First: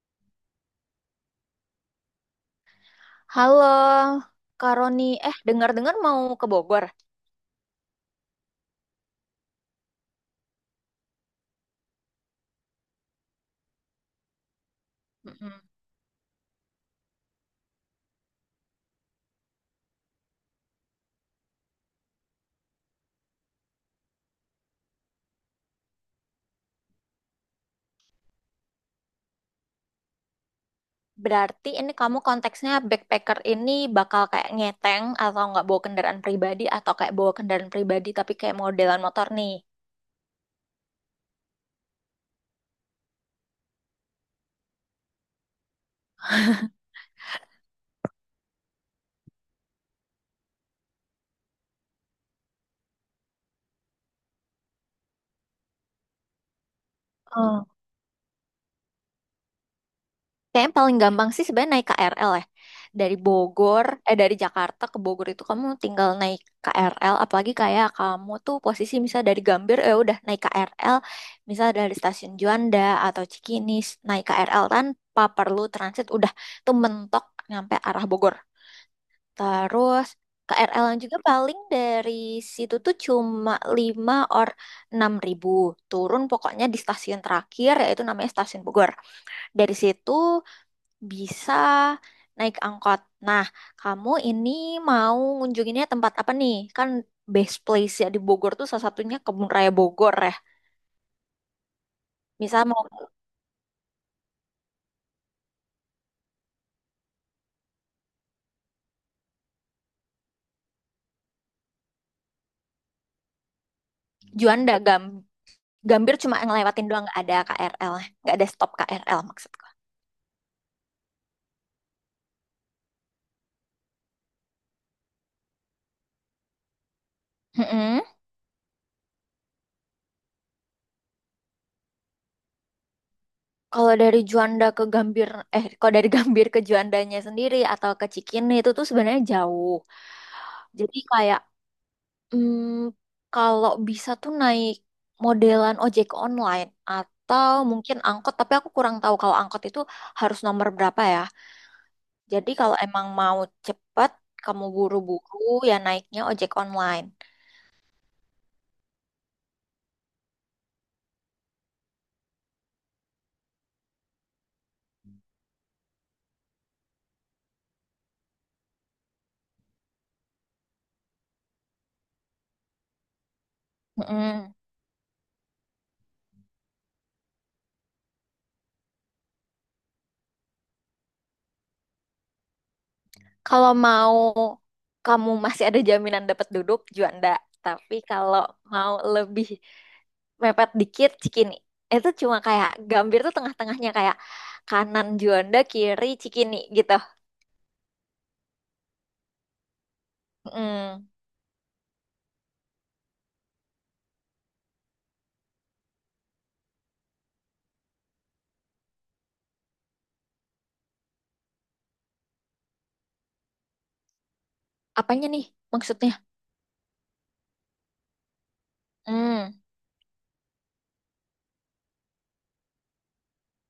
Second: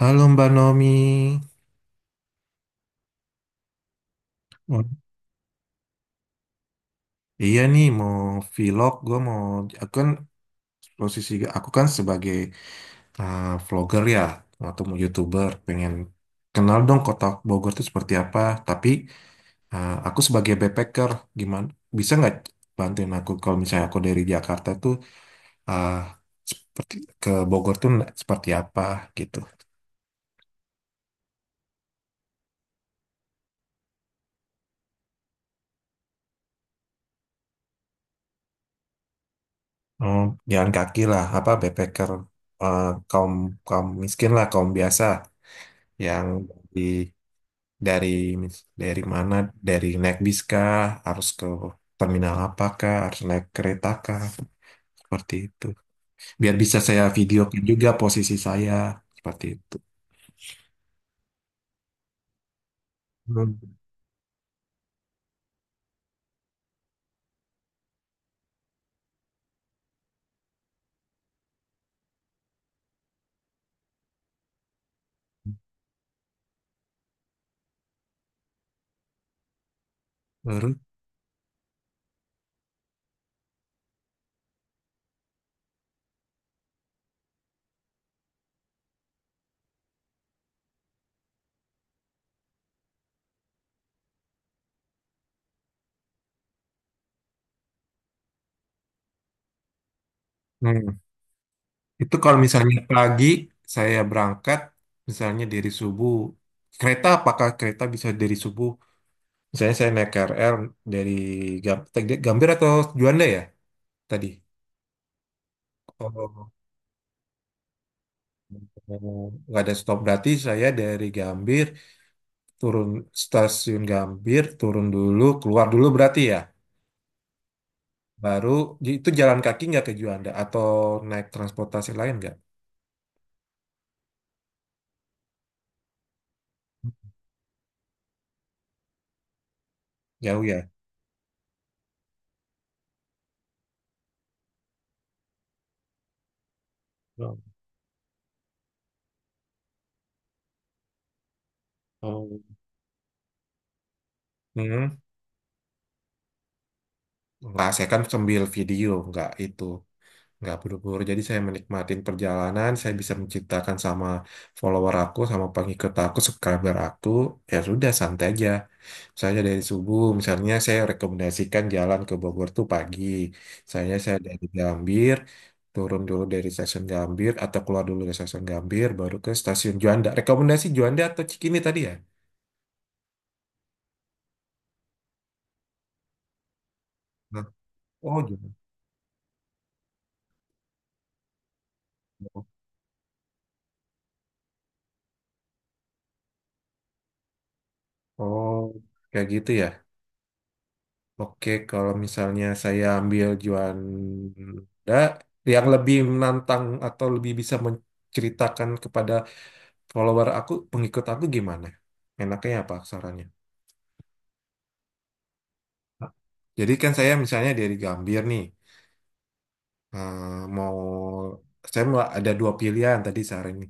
Halo Mbak Nomi. Halo, Kak Oh, Roni. Eh, dengar-dengar mau ke Bogor. iya nih mau vlog, aku kan posisi aku kan sebagai vlogger ya, atau mau YouTuber, Mm-mm. pengen kenal dong kota Bogor itu seperti apa, tapi aku sebagai backpacker, gimana, bisa nggak bantuin aku kalau misalnya aku dari Jakarta tuh eh, seperti ke Bogor tuh seperti apa gitu. Berarti ini kamu konteksnya backpacker ini bakal kayak ngeteng atau nggak bawa kendaraan pribadi atau kayak bawa kendaraan pribadi tapi kayak modelan motor nih. Oh, jalan kaki lah, apa backpacker eh, kaum kaum miskin lah, kaum biasa yang di dari dari mana dari naik bis kah harus ke terminal apakah harus naik kereta kah seperti itu biar bisa saya videokan juga posisi saya seperti itu. Kayaknya paling gampang sih sebenarnya naik KRL ya. Hmm, Dari Jakarta ke Bogor itu kamu tinggal naik KRL. Apalagi kayak kamu tuh posisi misal dari Gambir, ya udah naik KRL. Misal dari stasiun Juanda atau Cikinis, naik KRL tanpa perlu transit, udah tuh mentok nyampe arah Bogor. Terus baru KRL yang juga paling dari situ tuh cuma 5 or 6 ribu. Turun pokoknya di stasiun terakhir, yaitu namanya stasiun Bogor. Dari situ bisa naik angkot. Nah, kamu ini mau ngunjunginnya tempat apa nih? Kan best place ya di Bogor tuh salah satunya Kebun Raya Bogor ya. hmm. Itu kalau Misal misalnya mau pagi saya berangkat misalnya dari subuh kereta apakah kereta bisa dari subuh misalnya saya naik KRL dari Gam- Gambir atau Juanda ya tadi. Juanda, Gambir cuma Oh, ngelewatin doang, nggak ada KRL, nggak ada stop KRL oh, nggak maksudku. ada stop berarti saya dari Gambir turun stasiun Gambir, turun dulu, keluar dulu berarti ya. Mm-mm. Baru itu jalan kaki nggak ke Juanda atau naik transportasi lain nggak? Kalau dari Juanda ke Gambir, Kalau dari Gambir ke Juandanya sendiri atau ke Cikini itu tuh sebenarnya jauh. Jauh ya. Jadi kayak Hmm, kalau bisa tuh naik modelan ojek online Oh, atau mungkin angkot, tapi aku kurang tahu kalau angkot itu harus nomor berapa ya. oh. Jadi kalau emang mau cepet, kamu Hmm. buru-buru ya naiknya ojek online. Nggak, saya kan sambil video, nggak itu. Nggak buru-buru, jadi saya menikmatin perjalanan, saya bisa menceritakan sama follower aku, sama pengikut aku, subscriber aku, ya sudah santai aja. Misalnya dari subuh, misalnya saya rekomendasikan jalan ke Bogor tuh pagi. Misalnya saya dari Mm-mm. Gambir, turun dulu dari stasiun Gambir atau keluar dulu dari stasiun Gambir, baru ke stasiun Juanda. Rekomendasi Juanda atau Cikini tadi ya? Kalau mau kamu masih ada jaminan dapat duduk, Juanda. Nah, Tapi oh, kalau Juanda. mau lebih mepet dikit, Cikini. Itu cuma kayak Gambir tuh tengah-tengahnya kayak kanan Juanda, kiri Cikini gitu. Oh, kayak gitu ya. Mm. Oke, kalau misalnya saya ambil Juanda, yang lebih menantang atau lebih bisa menceritakan kepada follower aku, pengikut aku gimana? Enaknya apa sarannya? Apanya nih maksudnya? Jadi kan saya misalnya dari Gambir nih, Hmm. eh, mau saya mau ada dua pilihan tadi sehari ini.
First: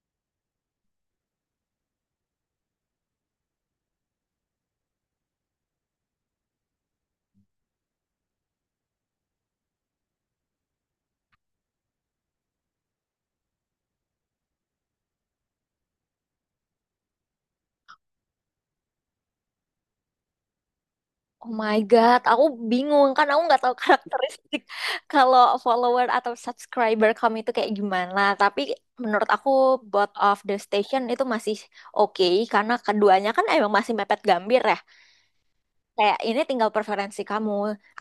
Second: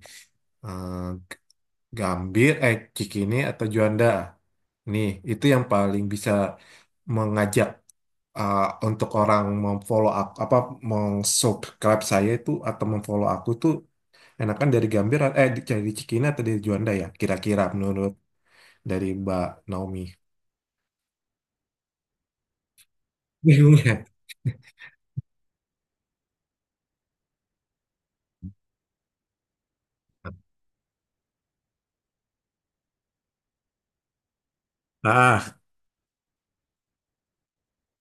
Eh, Gambir, eh Cikini atau Juanda. Nih itu yang paling bisa mengajak eh, untuk orang memfollow aku, apa meng-subscribe saya itu atau memfollow aku tuh enakan dari Gambir, eh dari Cikini atau dari Juanda ya, kira-kira menurut dari Mbak Naomi. Oh my God, aku bingung kan aku nggak tahu Bingung ya? karakteristik kalau follower atau subscriber kamu itu kayak gimana. Tapi menurut aku both of the station itu masih oke karena keduanya kan emang masih mepet Gambir ya. Ah, Kayak ini tinggal preferensi kamu.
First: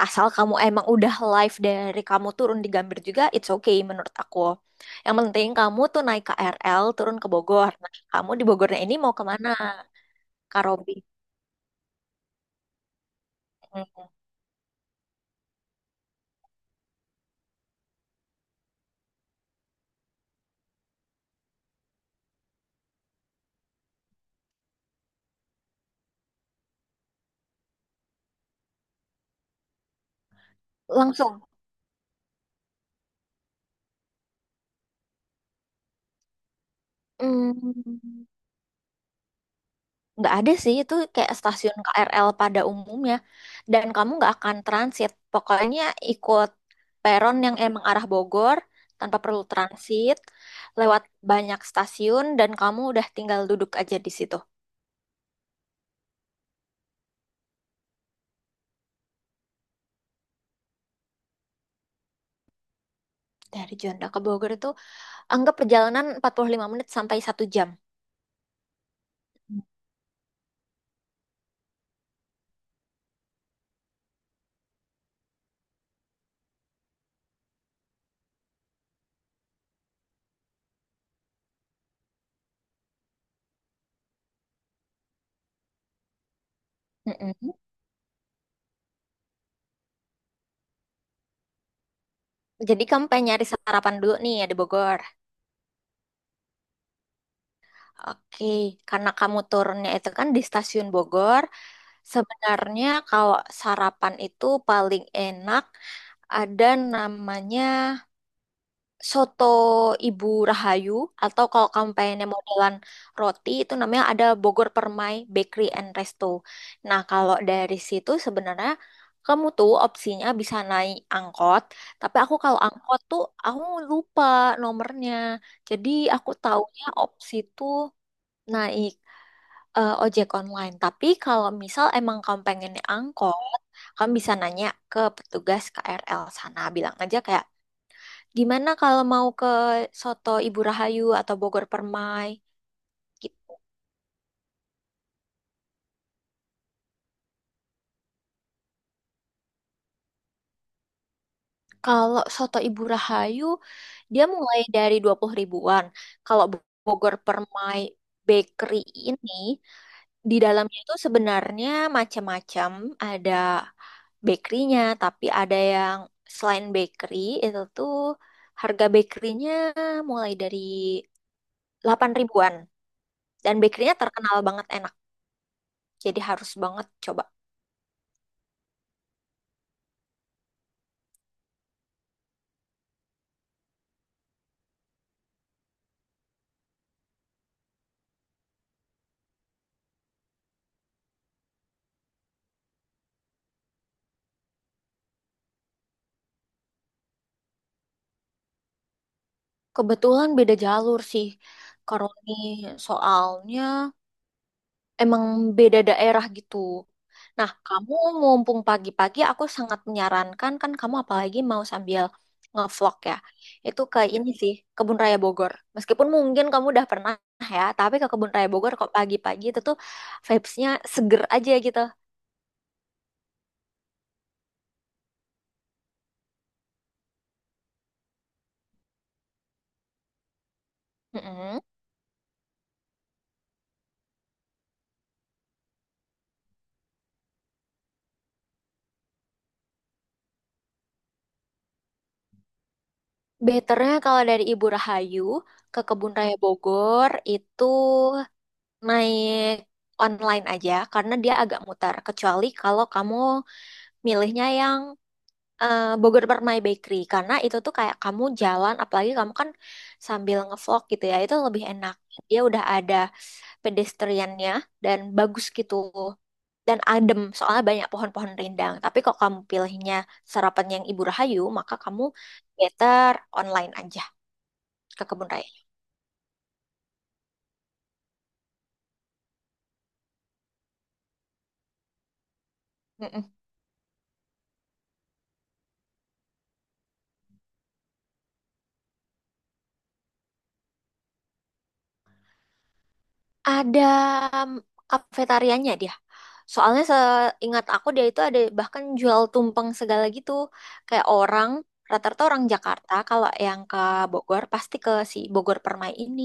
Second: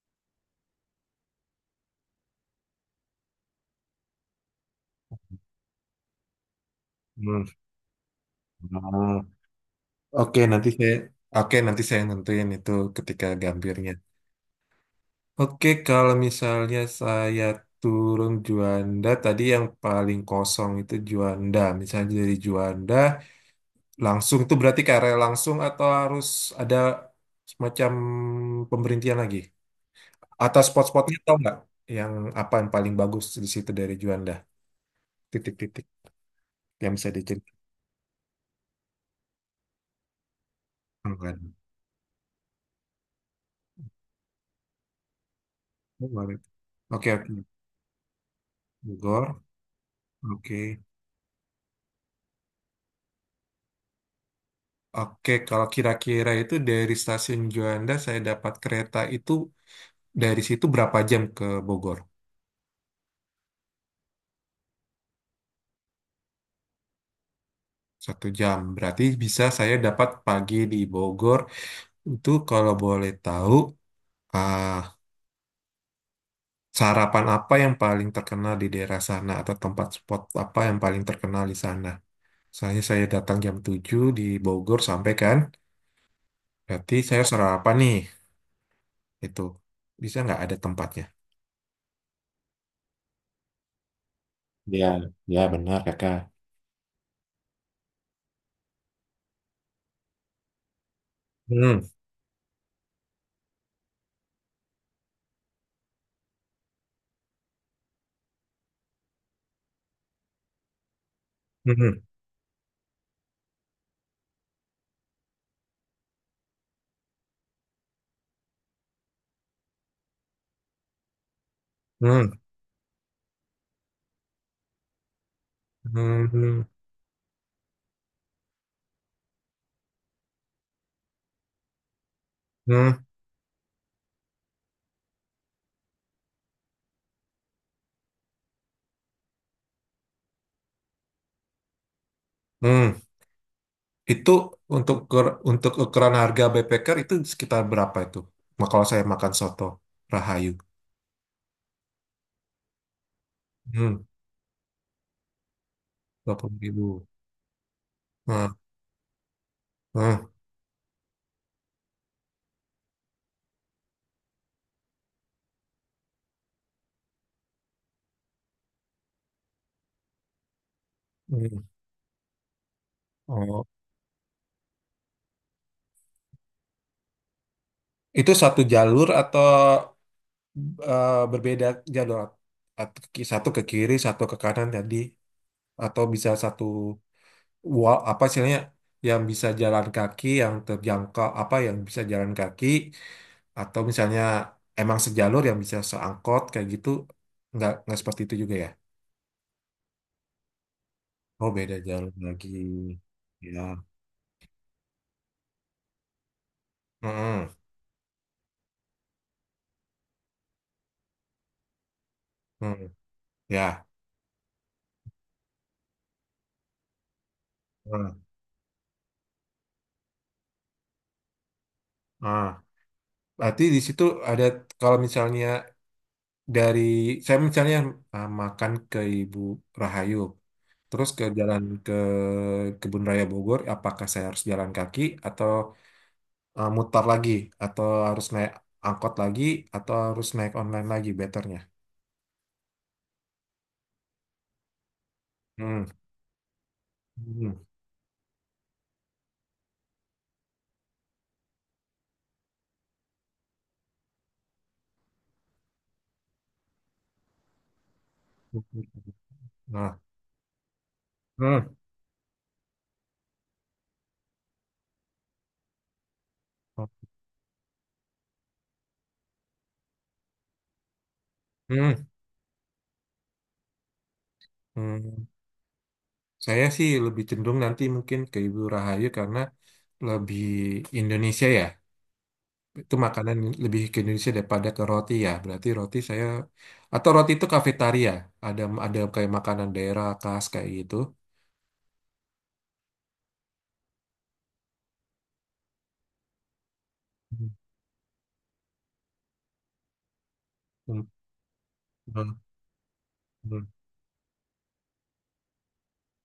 Asal kamu emang udah live dari kamu turun di Gambir juga, it's okay menurut aku. Yang penting kamu tuh naik KRL turun ke Bogor. Nah, kamu di Bogornya ini mau hmm. kemana, Oke, Kak nanti saya Robi? Oke, nanti saya nentuin itu ketika gambirnya. Hmm. Oke, kalau misalnya saya turun Juanda, tadi yang paling kosong itu Juanda. Misalnya dari Juanda, langsung tuh berarti ke area langsung atau harus ada semacam pemberhentian lagi? Atau spot-spotnya tau Langsung nggak? Yang apa yang paling bagus di situ dari Juanda? Titik-titik yang bisa diceritakan. Hmm, nggak ada sih, itu Oh, nggak kayak ada. stasiun KRL pada umumnya, dan kamu nggak akan transit pokoknya, Oh, nggak ada. ikut Oke, oke. peron yang emang arah Bogor tanpa perlu Bogor. transit Oke. lewat banyak stasiun, dan kamu udah tinggal duduk aja di situ. Oke, kalau kira-kira itu dari stasiun Juanda saya dapat kereta itu dari situ berapa jam ke Bogor? Dari Juanda ke Bogor itu anggap perjalanan 45 menit sampai 1 jam. 1 jam. Berarti bisa saya dapat pagi di Bogor. Itu kalau boleh tahu, ah, sarapan apa yang paling terkenal di daerah sana atau tempat spot apa yang paling terkenal di sana? Misalnya saya datang jam 7 di Bogor sampai kan, berarti saya Mm-mm. sarapan nih. Itu bisa nggak ada tempatnya? Jadi kamu pengen nyari sarapan dulu nih ya di Ya, Bogor. ya benar kakak. Oke, karena kamu turunnya itu kan di stasiun Bogor, Hmm, sebenarnya kalau sarapan itu paling enak ada namanya soto Ibu Rahayu, atau kalau kamu hmm, pengennya modelan roti itu namanya ada Bogor Permai Bakery and Resto. Nah, kalau dari situ sebenarnya kamu tuh opsinya bisa naik angkot, tapi hmm. aku kalau angkot tuh aku lupa nomornya. Jadi Hmm, aku hmm, taunya opsi tuh naik ojek online. Tapi kalau misal emang kamu pengennya angkot, kamu bisa nanya ke petugas KRL sana. Bilang aja kayak, gimana kalau mau ke Soto Ibu Rahayu atau Bogor Permai? hmm. Gi- Itu untuk untuk ukuran harga backpacker itu sekitar berapa itu? Nah, kalau saya makan soto Rahayu. Kalau Soto Ibu Rahayu, Hmm, dia mulai dari 20 ribuan. dua Kalau puluh ribu. Bogor Permai Hmm, Bakery ini, hmm, di dalamnya itu sebenarnya macam-macam. Ada bakerynya, tapi ada yang selain bakery, itu tuh harga bakerynya mulai dari hmm. 8 ribuan. Dan Oh, bakerynya terkenal banget enak, jadi harus banget coba. itu satu jalur atau berbeda jalur? Satu ke kiri, satu ke kanan tadi, atau bisa satu wall apa istilahnya yang bisa jalan kaki, yang terjangkau apa yang bisa jalan kaki, atau misalnya emang sejalur yang bisa seangkot kayak gitu, nggak seperti itu juga ya? Kebetulan beda jalur sih, Oh beda jalur Karoni, lagi, soalnya ya. emang beda daerah gitu. Nah, Mm-mm. kamu mumpung pagi-pagi, aku sangat menyarankan kan kamu apalagi mau sambil Mm. ngevlog ya. Itu Ya. ke ini sih, Kebun Raya Bogor. Meskipun mungkin kamu udah pernah ya, tapi ke Mm. Kebun Raya Bogor kok pagi-pagi itu tuh vibes-nya seger aja gitu. Ah. Berarti di situ ada kalau misalnya dari saya misalnya ah, makan ke Ibu Rahayu, terus ke Mm-mm. jalan ke Kebun Raya Bogor, apakah saya harus jalan kaki atau mutar lagi, atau harus naik angkot lagi, atau harus naik online lagi, betternya. Betternya kalau dari Ibu Rahayu ke Hmm. Kebun Raya Bogor Hmm. itu naik online aja karena dia agak mutar. Kecuali kalau kamu milihnya yang Bogor Permai Bakery, karena itu tuh kayak kamu Hmm. jalan, Hmm. apalagi kamu kan Nah, sambil ngevlog gitu ya, itu lebih hmm, enak, dia udah ada pedestriannya dan bagus gitu dan adem soalnya banyak pohon-pohon rindang. Tapi kok kamu pilihnya sarapan yang Ibu Rahayu, maka hmm, kamu better online aja ke hmm. kebun Saya sih lebih cenderung nanti mungkin ke Ibu Rahayu karena lebih Indonesia ya. Itu raya. makanan lebih ke Indonesia daripada ke roti ya. Berarti roti saya atau roti itu kafetaria. Ada kayak makanan daerah khas kayak gitu. Ada kafetarianya dia. Soalnya Hmm, seingat aku, dia itu ada bahkan jual tumpeng segala gitu. hmm, Kayak orang, rata-rata hmm, orang Jakarta kalau yang hmm. ke Bogor pasti ke si Bogor Permai ini,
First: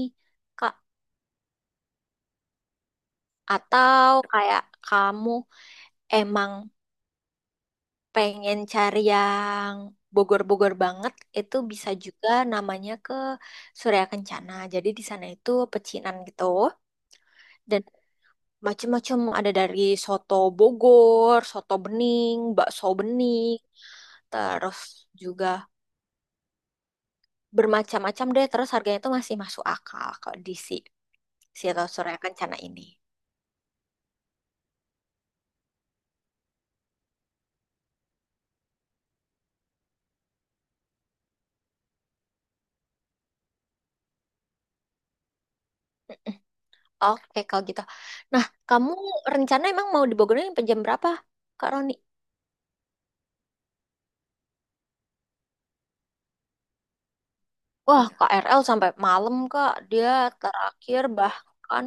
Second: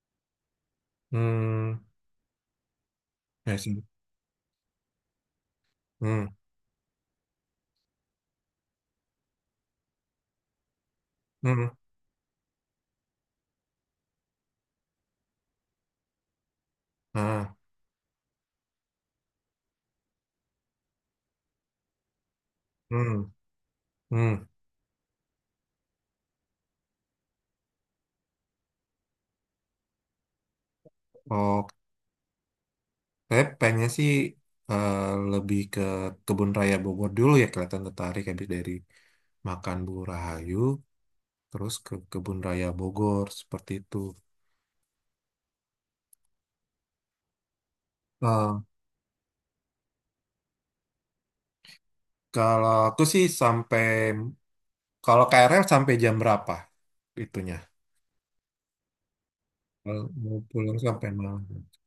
Kak. Hmm, I see. Atau kayak kamu Hmm, emang pengen cari yang Bogor-Bogor banget, itu hmm, bisa juga namanya ke Surya Kencana. Jadi di sana itu pecinan gitu. ah, Dan macem-macem ada dari soto Bogor, soto bening, bakso hmm, bening, hmm. terus juga bermacam-macam deh. Terus harganya itu masih masuk akal kalau di si si Oh. Soto Surya Kencana ini. Saya pengennya sih eh, lebih ke Kebun Raya Bogor dulu ya kelihatan tertarik habis dari makan Bu Rahayu terus ke Kebun Raya Bogor seperti itu. Mm-mm. Oke, kalau gitu. Nah, Eh, kamu rencana emang mau di Bogornya sampai jam berapa, Kak Roni? kalau aku sih sampai kalau KRL sampai jam berapa itunya? Wah, KRL sampai malam, Kak. Kalau Dia Mau pulang terakhir sampai malam. bahkan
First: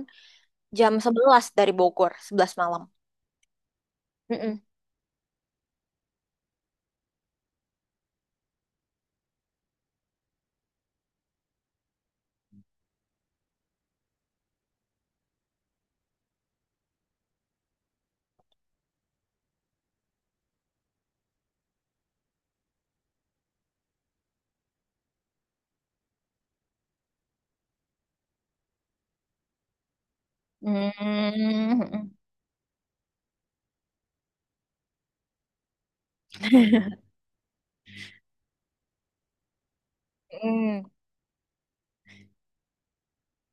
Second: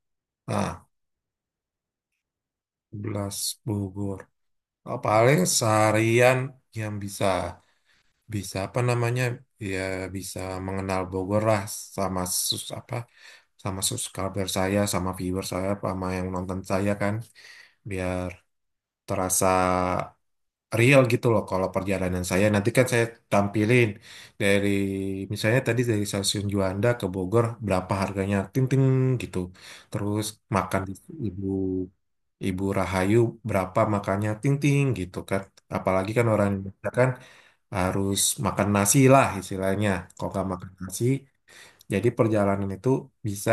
Ah, jam 11 dari Bogor, 11 malam. 11 Bogor. Oh, paling seharian yang bisa. Bisa apa namanya ya bisa mengenal Bogor lah sama sus apa sama subscriber saya sama viewer saya sama yang nonton saya kan biar terasa real gitu loh kalau perjalanan saya nanti kan saya tampilin dari misalnya tadi dari stasiun Juanda ke Bogor berapa harganya ting ting gitu terus makan di Mm-mm. ibu Mm-mm. ibu Rahayu berapa makannya ting ting gitu kan apalagi kan orang Indonesia kan harus makan nasi lah istilahnya kalau nggak makan Mm. nasi jadi perjalanan itu bisa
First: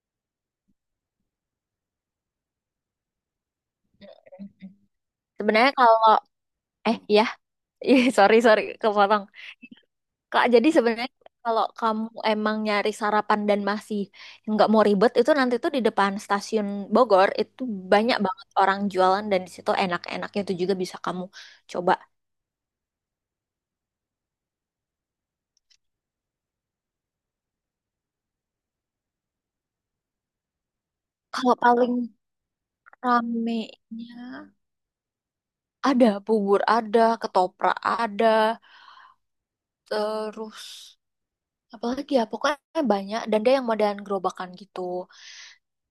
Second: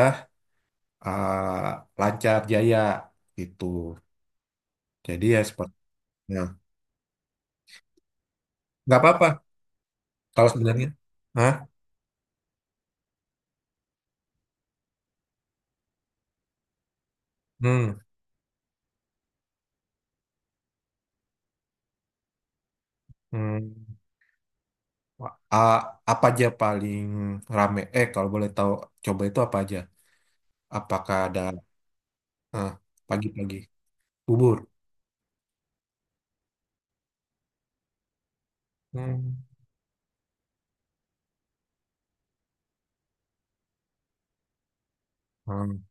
ah, lancar jaya gitu jadi ya Sebenarnya sepertinya kalau. Eh, ya, ih, sorry, sorry, nggak kepotong. apa-apa Kak, kalau jadi sebenarnya. sebenarnya kalau Hah? kamu emang nyari sarapan dan masih nggak mau ribet, itu nanti tuh di depan stasiun Bogor itu Hmm. banyak banget orang jualan dan di situ enak-enaknya itu juga bisa kamu coba. Hmm, a- apa aja paling rame? Eh, kalau boleh tahu, coba itu apa aja? Apakah ada Kalau paling eh, pagi-pagi ramenya bubur? ada bubur ada, ketoprak ada, Hmm. terus apalagi ya pokoknya banyak dan dia yang modelan gerobakan gitu. Hmm.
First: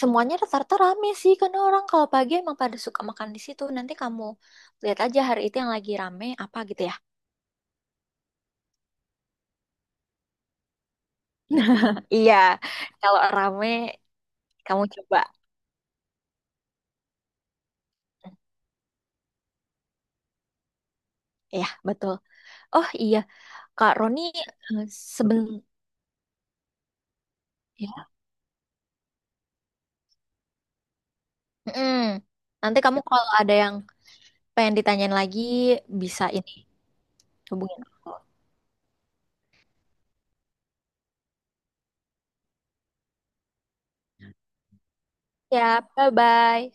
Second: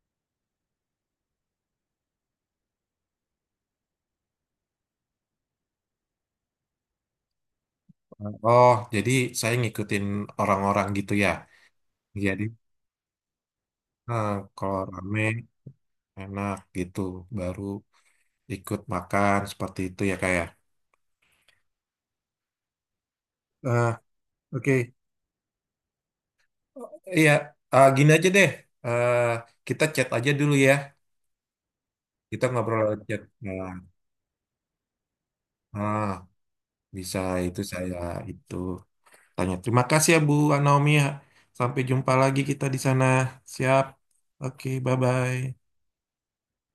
Semuanya rata-rata rame sih, karena orang kalau pagi emang pada suka makan di situ. Nanti kamu lihat aja hari itu yang lagi rame apa gitu ya. Oh, jadi saya ngikutin orang-orang gitu ya. Iya, Jadi kalau rame eh, kalau kamu coba. rame enak gitu, baru ikut makan seperti itu ya kayak. Iya, betul. Oh iya, Kak Eh, Roni, eh, oke, sebelum iya, ya. gini aja deh. Eh, kita chat aja dulu ya. Mm-mm. Kita Nanti ngobrol lewat kamu chat. kalau ada Nah, yang pengen ditanyain lagi ah, bisa ini bisa itu hubungin saya aku. itu. Tanya. Terima kasih ya Bu Naomi. Sampai jumpa lagi kita di sana. Siap. Oke, bye-bye. Ya, bye-bye.